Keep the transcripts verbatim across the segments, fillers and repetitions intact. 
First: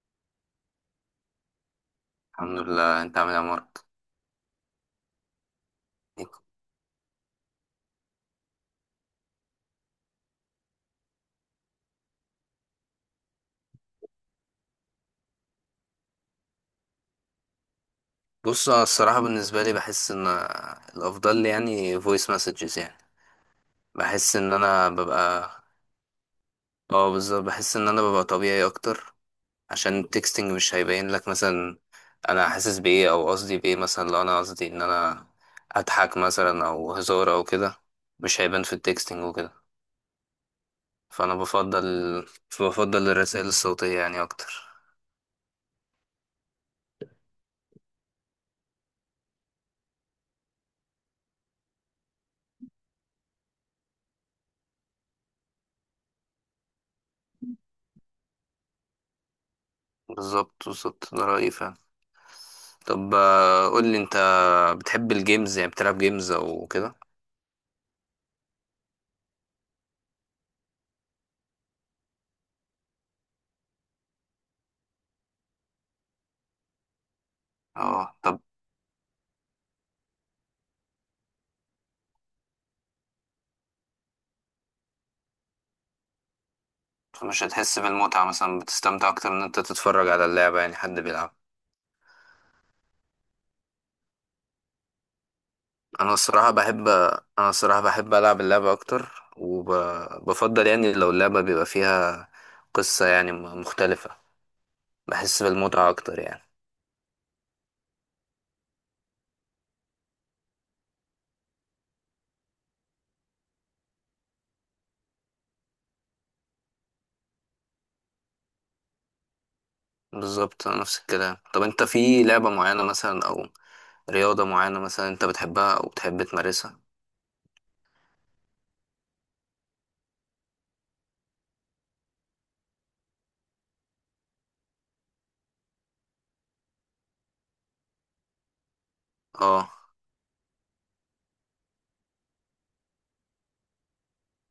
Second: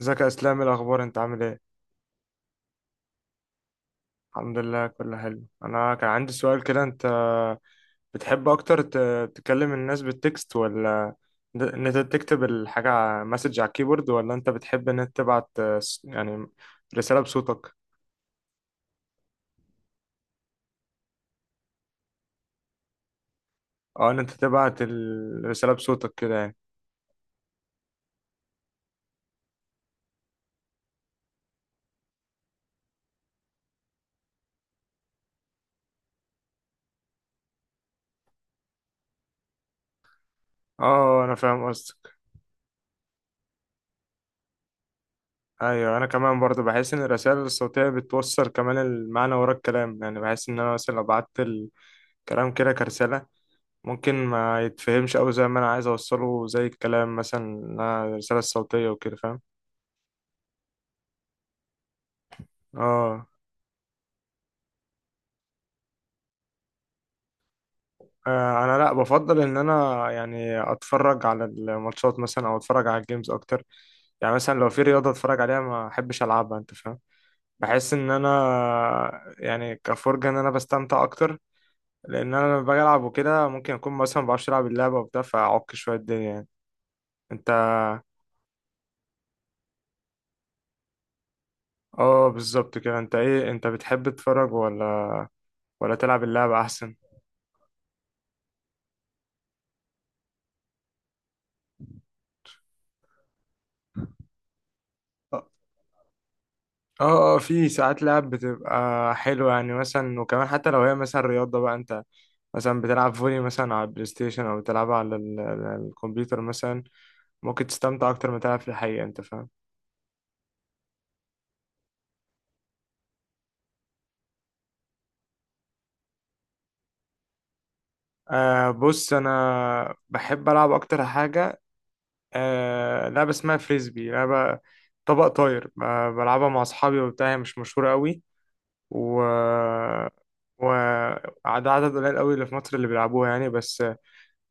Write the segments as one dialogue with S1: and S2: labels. S1: ازيك يا اسلام، إيه الاخبار؟ انت عامل ايه؟
S2: الحمد لله. انت عامل ايه يا مارك؟
S1: الحمد لله، كله حلو. انا كان عندي سؤال كده. انت بتحب اكتر ت- تكلم الناس بالتكست، ولا د- ان انت تكتب الحاجه على- مسج على الكيبورد، ولا انت بتحب ان انت تبعت آه، س- يعني رساله بصوتك؟
S2: بص انا الصراحه بالنسبه لي بحس ان الافضل لي يعني فويس مسجز، يعني
S1: اه، ان انت
S2: بحس ان
S1: تبعت
S2: انا ببقى.
S1: الرساله بصوتك كده، يعني.
S2: اه بالظبط، بحس ان انا ببقى طبيعي اكتر، عشان التكستنج مش هيبين لك مثلا انا حاسس بايه او قصدي بايه، مثلا لو انا قصدي ان انا اضحك مثلا او هزار او كده مش هيبان في التكستنج وكده.
S1: اه، انا
S2: فانا
S1: فاهم
S2: بفضل
S1: قصدك.
S2: بفضل الرسائل الصوتيه يعني اكتر.
S1: ايوه، انا كمان برضه بحس ان الرسائل الصوتيه بتوصل كمان المعنى ورا الكلام، يعني بحس ان انا مثلا لو بعت الكلام كده كرساله ممكن ما يتفهمش أوي زي ما أنا عايز أوصله، زي الكلام مثلا إنها الرسالة الصوتية وكده، فاهم.
S2: بالظبط بالظبط، ده رايي فعلا. طب
S1: آه.
S2: آه، قول لي انت، بتحب الجيمز؟ يعني بتلعب جيمز او كده؟
S1: آه، أنا لأ، بفضل إن أنا يعني أتفرج على الماتشات مثلا أو أتفرج على الجيمز أكتر. يعني مثلا لو في رياضة أتفرج عليها، ما أحبش ألعبها، أنت فاهم. بحس إن
S2: اه
S1: أنا.
S2: طب،
S1: يعني كفرجة إن أنا بستمتع أكتر. لأن أنا لما باجي ألعب وكده ممكن أكون مثلا مبعرفش ألعب اللعبة وبتاع، فأعك شوية الدنيا يعني.
S2: مش
S1: أنت.
S2: هتحس بالمتعة؟ مثلا بتستمتع اكتر ان انت تتفرج على اللعبة يعني حد بيلعب؟
S1: آه بالظبط كده. أنت إيه؟ أنت بتحب تتفرج ولا ولا
S2: انا
S1: تلعب
S2: الصراحة
S1: اللعبة
S2: بحب
S1: أحسن؟
S2: انا الصراحة بحب العب اللعبة اكتر، وبفضل يعني لو اللعبة بيبقى فيها قصة يعني م- مختلفة. بحس بالمتعة اكتر يعني.
S1: اه، اه، في ساعات لعب بتبقى حلوة يعني، مثلا. وكمان حتى لو هي مثلا رياضة بقى، انت مثلا بتلعب فولي مثلا على البلاي ستيشن، او بتلعب على ال- ال- الكمبيوتر مثلا، ممكن تستمتع اكتر ما تلعب في الحقيقة، انت فاهم.
S2: بالظبط نفس الكلام. طب انت في لعبة معينة مثلا او رياضة معينة مثلا انت بتحبها او بتحب تمارسها؟
S1: آه بص، انا بحب العب اكتر حاجة. آه لعبة اسمها فريسبي، لعبة طبق طاير. آه بلعبها مع اصحابي وبتاع، هي مش مشهورة قوي. و
S2: اه
S1: و عدد عدد قليل قوي اللي في مصر اللي بيلعبوها يعني. بس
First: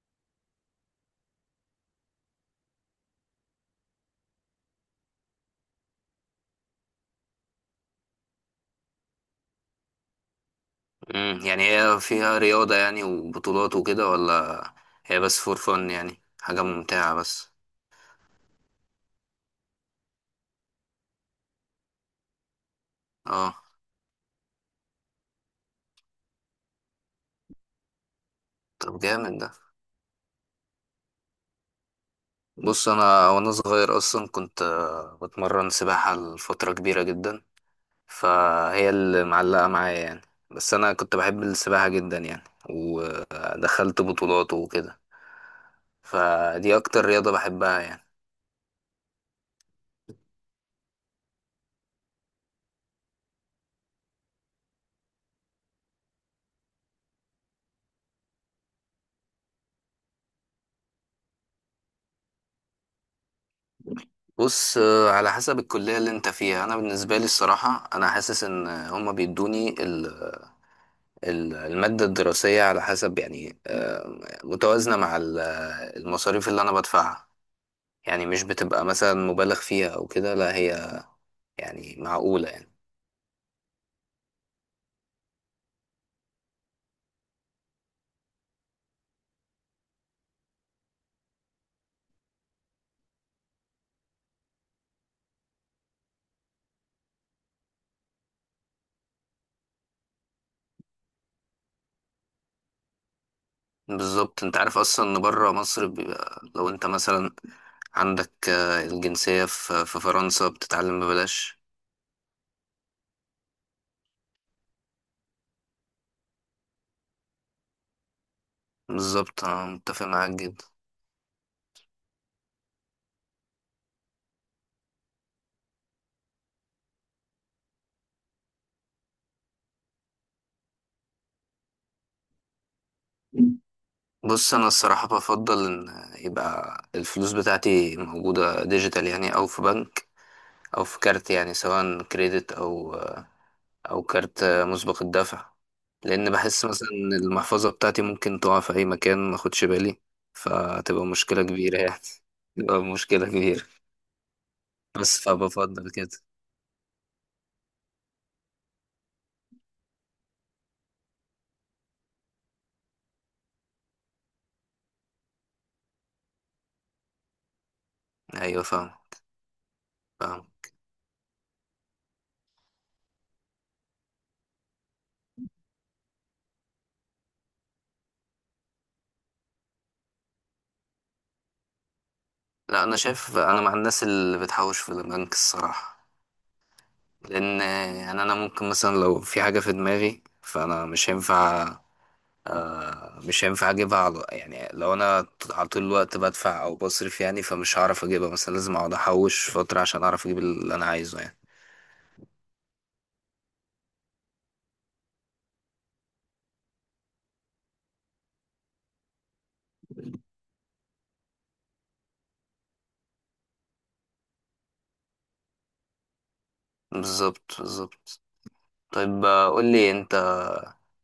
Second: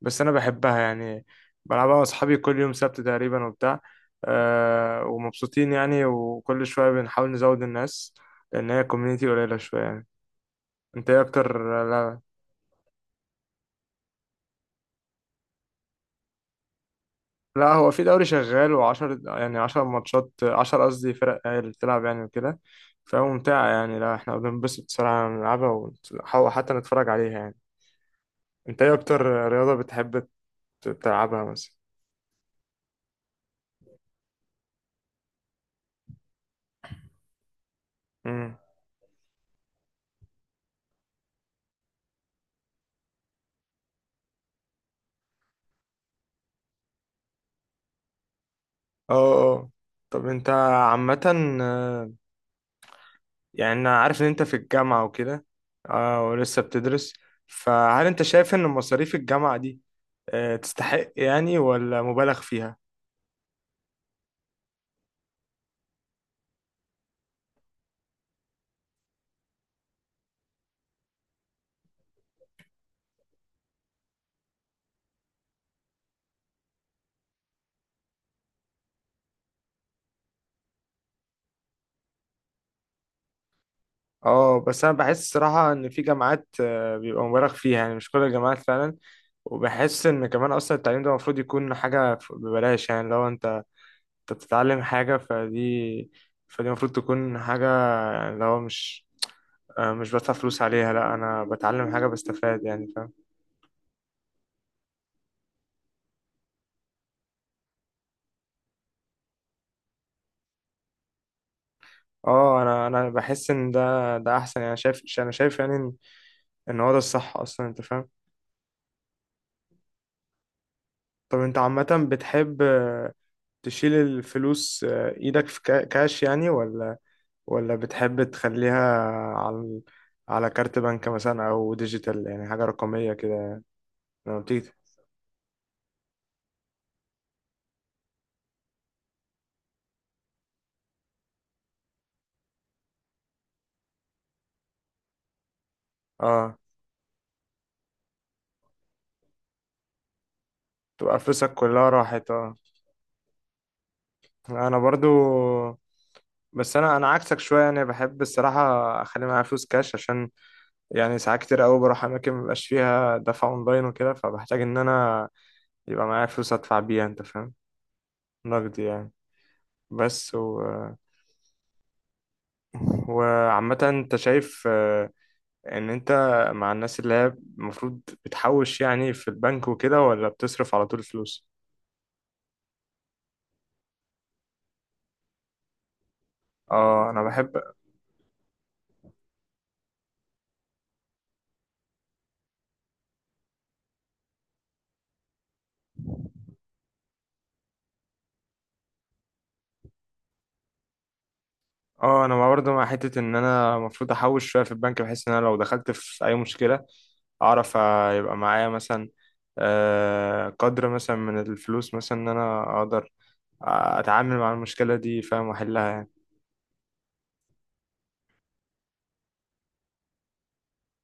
S1: بس انا بحبها يعني. بلعبها مع اصحابي كل يوم سبت تقريبا وبتاع. أه ومبسوطين يعني، وكل شويه بنحاول نزود الناس، لان هي كوميونيتي قليله شويه يعني. انت ايه
S2: امم
S1: اكتر؟
S2: يعني هي
S1: لا،
S2: فيها رياضة يعني وبطولات وكده ولا هي بس فور فن؟ يعني حاجة ممتعة بس.
S1: لا، هو في دوري شغال، وعشر يعني عشر ماتشات، عشر قصدي فرق هي اللي بتلعب يعني وكده،
S2: اه
S1: فممتعة يعني. لا، احنا بننبسط صراحة نلعبها، ونحاول حتى نتفرج عليها يعني. انت ايه
S2: طب
S1: اكتر
S2: جامد ده.
S1: رياضة بتحب تلعبها مثلا؟
S2: بص انا وانا صغير اصلا كنت آه، بتمرن سباحة لفترة كبيرة جدا،
S1: مم.
S2: فهي اللي معلقة معايا يعني. بس انا كنت بحب السباحة جدا يعني، ودخلت بطولات وكده، فدي اكتر رياضة بحبها يعني.
S1: اه، اه، طب انت عامة، يعني انا عارف ان انت في الجامعة وكده، اه، ولسه بتدرس، فهل انت شايف ان مصاريف الجامعة دي آه، تستحق يعني، ولا مبالغ فيها؟
S2: بص آه، على حسب الكلية اللي انت فيها. انا بالنسبة لي الصراحة انا حاسس ان هما بيدوني ال- المادة الدراسية على حسب يعني آه، متوازنة مع ال- المصاريف اللي أنا بدفعها. يعني مش بتبقى مثلا مبالغ فيها أو كده، لا هي يعني معقولة يعني.
S1: اه، بس انا بحس الصراحة ان في جامعات آه، بيبقى مبالغ فيها، يعني مش كل الجامعات فعلا. وبحس ان كمان اصلا التعليم ده المفروض يكون حاجة ف- ببلاش، يعني لو انت انت بتتعلم حاجة، فدي فدي المفروض تكون حاجة يعني، لو مش آه، مش بدفع فلوس عليها، لا انا بتعلم حاجة بستفاد يعني، فاهم.
S2: بالظبط، أنت عارف أصلا إن بره مصر بيبقى لو أنت مثلا عندك آه، الجنسية في في فرنسا بتتعلم ببلاش.
S1: اه، انا انا بحس ان ده ده احسن يعني، شايف، انا شايف يعني ان إن هو ده الصح اصلا، انت فاهم.
S2: بالظبط، أنا متفق معاك جدا.
S1: طب انت عامة بتحب آه، تشيل الفلوس آه، ايدك في كا- كاش يعني، ولا ولا بتحب تخليها على على كارت بنك مثلا، او ديجيتال يعني حاجة رقمية كده؟ لما
S2: بص أنا
S1: بتيجي.
S2: الصراحة بفضل إن يبقى الفلوس بتاعتي موجودة ديجيتال يعني، أو في بنك أو في كارت، يعني سواء كريدت أو او كارت مسبق الدفع. لان
S1: اه.
S2: بحس مثلا إن المحفظة بتاعتي ممكن تقع في اي مكان ما اخدش بالي، فتبقى
S1: تبقى
S2: مشكلة
S1: فلوسك
S2: كبيرة
S1: كلها
S2: يعني.
S1: راحت. اه.
S2: تبقى مشكلة كبيرة.
S1: انا برضو.
S2: بس فبفضل كده.
S1: بس انا انا عكسك شوية يعني، بحب الصراحة اخلي معايا فلوس كاش، عشان يعني ساعات كتير قوي بروح اماكن مبقاش فيها دفع اونلاين وكده، فبحتاج ان انا يبقى معايا فلوس ادفع بيها، انت فاهم،
S2: ايوه
S1: نقدي
S2: فاهم.
S1: يعني. بس.
S2: فاهم.
S1: و... وعامة انت شايف آه، ان انت مع الناس اللي هي المفروض بتحوش يعني في البنك وكده، ولا بتصرف على طول فلوس؟
S2: لا انا شايف، انا مع الناس اللي بتحوش في البنك الصراحة.
S1: اه، انا بحب.
S2: لان يعني انا ممكن مثلا لو في حاجة في دماغي فانا مش هينفع آه مش هينفع اجيبها، على يعني لو انا على طول الوقت بدفع او بصرف يعني فمش هعرف اجيبها، مثلا لازم اقعد احوش فترة عشان اعرف اجيب اللي انا عايزه يعني.
S1: اه، انا برضه مع حتة ان انا المفروض احوش شوية في البنك، بحيث ان انا لو دخلت في اي مشكلة اعرف آه، يبقى معايا مثلا آه، قدر مثلا من الفلوس، مثلا ان انا اقدر اتعامل مع المشكله دي، فاهم، واحلها يعني.
S2: بالظبط بالظبط. طيب آه، قول لي انت،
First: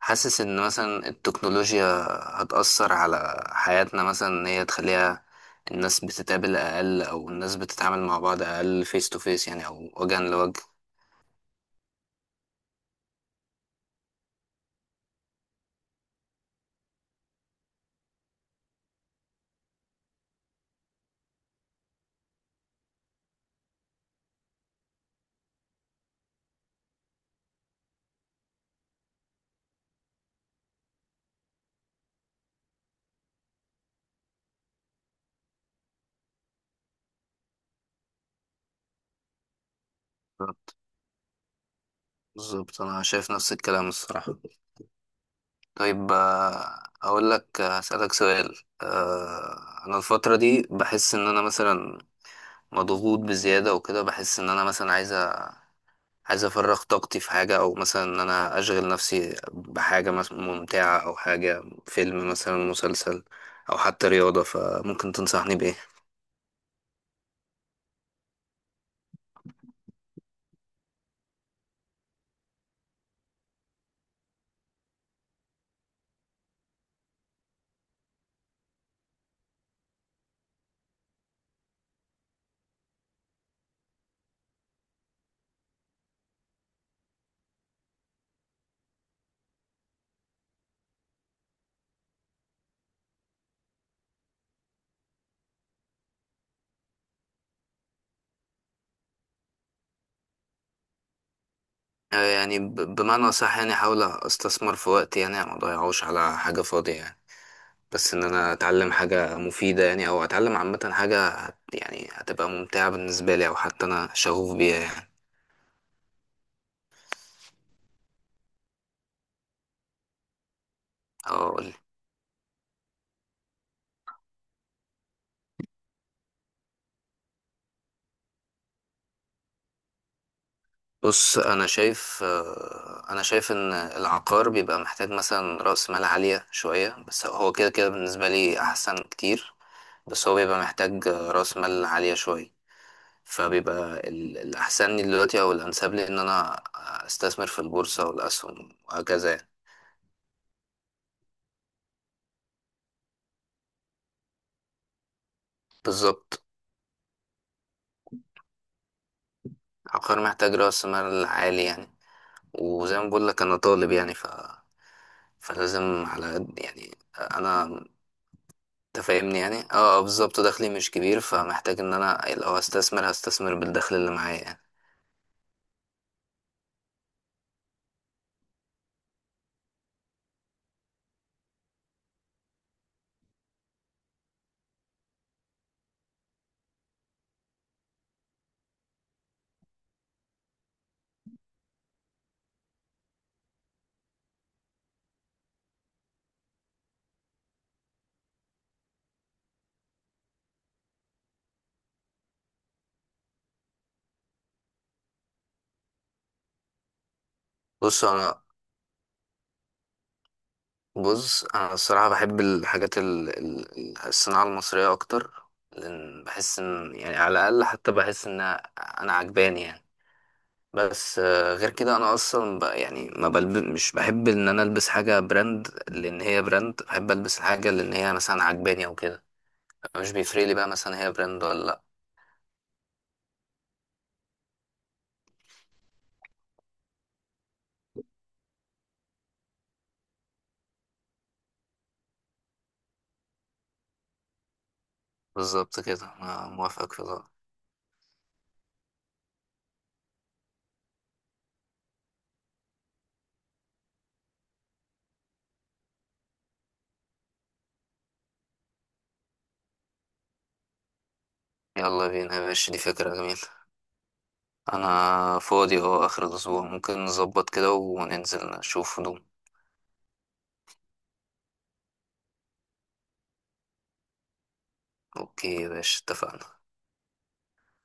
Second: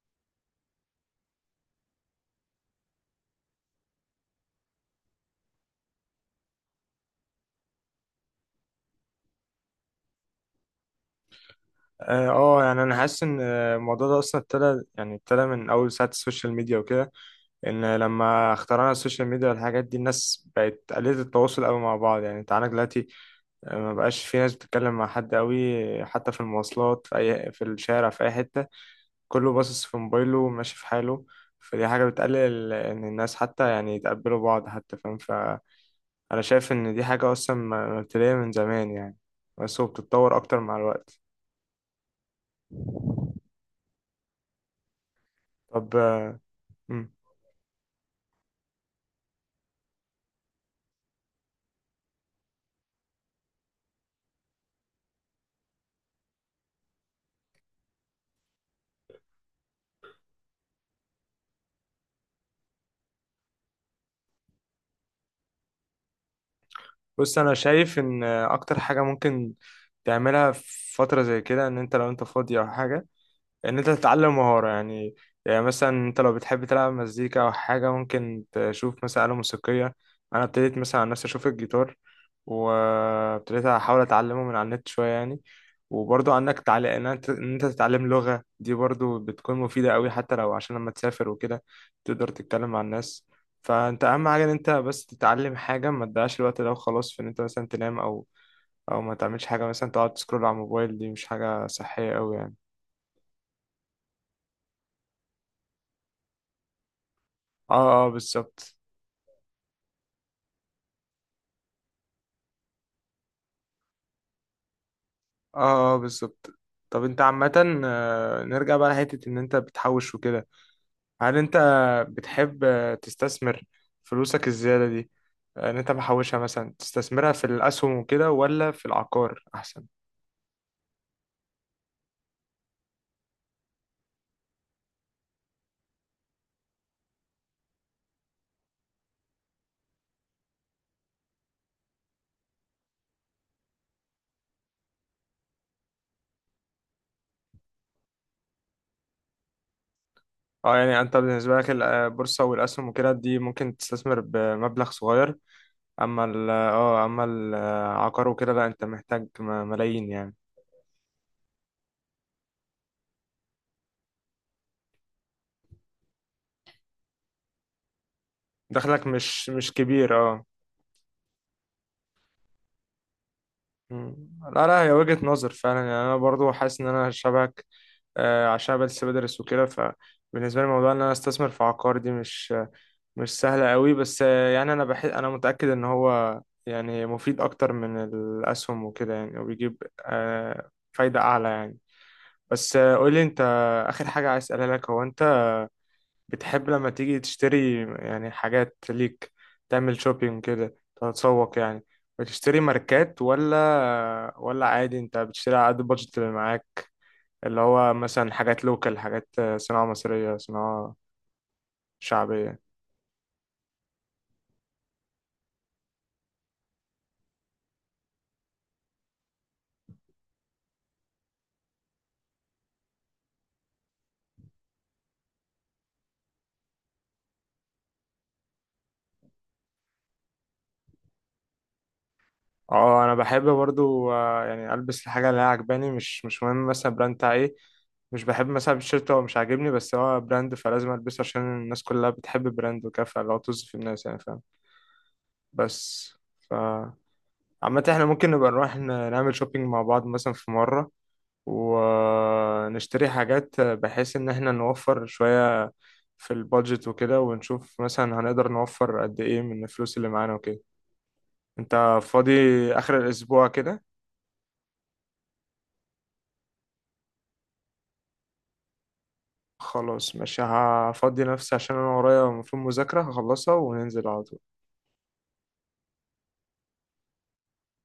S2: حاسس ان مثلا التكنولوجيا هتأثر على حياتنا مثلا ان هي تخليها الناس بتتقابل اقل او الناس بتتعامل مع بعض اقل فيس تو فيس يعني او وجها لوجه؟
S1: اه، آه، يعني انا حاسس ان الموضوع ده اصلا ابتدى يعني ابتدى من اول ساعه السوشيال ميديا وكده. ان لما اخترعنا السوشيال ميديا والحاجات دي، الناس بقت قليله التواصل قوي مع بعض يعني. انت عندك دلوقتي آه، ما بقاش في ناس بتتكلم مع حد قوي، حتى في المواصلات، في اي، في الشارع، في اي حته، كله باصص في موبايله وماشي في حاله. فدي حاجه بتقلل ان الناس حتى يعني يتقبلوا بعض حتى، فاهم. ف انا شايف ان دي حاجة اصلا م- مبتدئية من زمان يعني، بس هو بتتطور اكتر مع الوقت.
S2: بالظبط، انا شايف نفس الكلام الصراحة.
S1: طب.
S2: طيب
S1: آه،
S2: آه،
S1: مم.
S2: اقول لك آه، هسألك سؤال. آه، انا الفترة دي بحس ان انا مثلا مضغوط بزيادة وكده، بحس ان انا مثلا عايز أ- عايز افرغ طاقتي في حاجة، او مثلا ان انا اشغل نفسي بحاجة مثلا ممتعة، او حاجة فيلم مثلا مسلسل او حتى رياضة، فممكن تنصحني بايه؟
S1: بص انا شايف ان آه، اكتر حاجة ممكن تعملها في فترة زي كده، ان انت لو انت فاضي او حاجة، ان انت تتعلم مهارة يعني. يعني مثلا انت لو بتحب تلعب مزيكا او حاجة، ممكن تشوف مثلا آلة موسيقية. انا ابتديت مثلا عن نفسي اشوف الجيتار، وابتديت احاول اتعلمه من على النت شوية يعني. وبرضه عندك تعليق ان انت إن أنت تتعلم لغة دي برضه بتكون مفيدة قوي، حتى لو عشان لما تسافر وكده تقدر تتكلم مع الناس. فانت اهم حاجة ان انت بس تتعلم حاجة، ما تضيعش الوقت ده وخلاص في ان انت مثلا تنام، او او ما تعملش حاجة مثلا، تقعد تسكرول على الموبايل، دي مش حاجة صحية
S2: آه،
S1: قوي يعني.
S2: يعني ب- بمعنى صح؟ يعني احاول استثمر في وقتي يعني ما اضيعوش على حاجة فاضية يعني،
S1: اه، اه،
S2: بس ان انا
S1: بالظبط.
S2: اتعلم حاجة مفيدة يعني، او اتعلم عامة حاجة هت يعني هتبقى ممتعة بالنسبة لي او حتى انا شغوف بيها يعني.
S1: اه، اه، بالظبط. طب انت عامة، آه، نرجع بقى لحتة ان انت بتحوش وكده، هل انت
S2: اقول
S1: بتحب آه، تستثمر فلوسك الزيادة دي، آه، ان انت محوشها مثلا تستثمرها في الاسهم وكده، ولا في العقار احسن؟
S2: بص انا شايف آه، انا شايف ان العقار بيبقى محتاج مثلا رأس مال عالية شوية، بس هو كده كده بالنسبة لي احسن كتير. بس هو بيبقى محتاج آه، رأس مال عالية شوية. فبيبقى ال- الأحسن لي دلوقتي أو الأنسب لي إن أنا أستثمر في البورصة والأسهم وهكذا يعني.
S1: اه، يعني انت بالنسبة لك البورصة والاسهم وكده دي ممكن تستثمر بمبلغ صغير، اما
S2: بالظبط،
S1: ال اه اما العقار وكده لا، انت محتاج م- ملايين
S2: عقار
S1: يعني.
S2: محتاج رأس مال عالي يعني. وزي ما بقول لك انا طالب يعني، ف... فلازم على قد يعني انا
S1: دخلك
S2: تفاهمني
S1: مش
S2: يعني.
S1: مش
S2: اه آه،
S1: كبير
S2: بالظبط،
S1: آه.
S2: دخلي مش كبير، فمحتاج ان انا لو هستثمر هستثمر بالدخل اللي
S1: مم.
S2: معايا يعني.
S1: لا، لا، هي وجهة نظر فعلا يعني. انا برضو حاسس ان انا شبهك، آه، عشان بس بدرس وكده، فبالنسبه لي موضوع ان انا استثمر في عقار دي مش مش سهله قوي. بس آه، يعني انا بحس، انا متاكد ان هو يعني مفيد اكتر من الاسهم وكده يعني، وبيجيب آه، فايده اعلى يعني. بس آه، قول لي انت، اخر حاجه عايز اسالها لك، هو انت بتحب لما تيجي تشتري يعني حاجات ليك، تعمل شوبينج كده، تتسوق يعني، بتشتري ماركات، ولا ولا عادي انت بتشتري على قد البادجت اللي معاك، اللي هو
S2: بص
S1: مثلا
S2: انا
S1: حاجات لوكال، حاجات صناعة مصرية، صناعة
S2: بص انا الصراحه بحب
S1: شعبية؟
S2: الحاجات ال... ال- ال- الصناعه المصريه اكتر. لان بحس ان يعني على الاقل، حتى بحس ان انا عجباني يعني. بس آه، غير كده انا اصلا ب... يعني ما بلب... مش بحب ان انا البس حاجه براند لان هي براند، بحب البس الحاجه لان هي مثلا عجباني او كده. مش بيفرق لي بقى مثلا هي براند ولا لأ.
S1: اه، انا بحب برضو، آه، يعني البس الحاجة اللي هي عجباني، مش مش مهم مثلا البراند بتاع ايه. مش بحب مثلا التيشيرت هو مش عاجبني، بس هو براند فلازم البسه عشان الناس كلها بتحب البراند وكده، فلو طز في الناس يعني، فاهم.
S2: بالظبط
S1: بس،
S2: كده، أنا
S1: ف
S2: موافقك في ده.
S1: عامة احنا ممكن نبقى نروح ن- نعمل شوبينج مع بعض مثلا في مرة، ونشتري حاجات بحيث ان احنا نوفر شوية في البادجت وكده، ونشوف مثلا هنقدر نوفر قد ايه من الفلوس اللي معانا وكده. انت
S2: يلا
S1: فاضي
S2: بينا يا باشا، دي
S1: اخر
S2: فكرة جميلة.
S1: الاسبوع كده؟
S2: أنا فاضي أهو آخر الأسبوع، ممكن نظبط كده وننزل نشوف هدوم.
S1: خلاص، ماشي، هفضي نفسي عشان انا ورايا المفروض مذاكرة هخلصها وننزل على طول.
S2: أوكي يا باشا اتفقنا.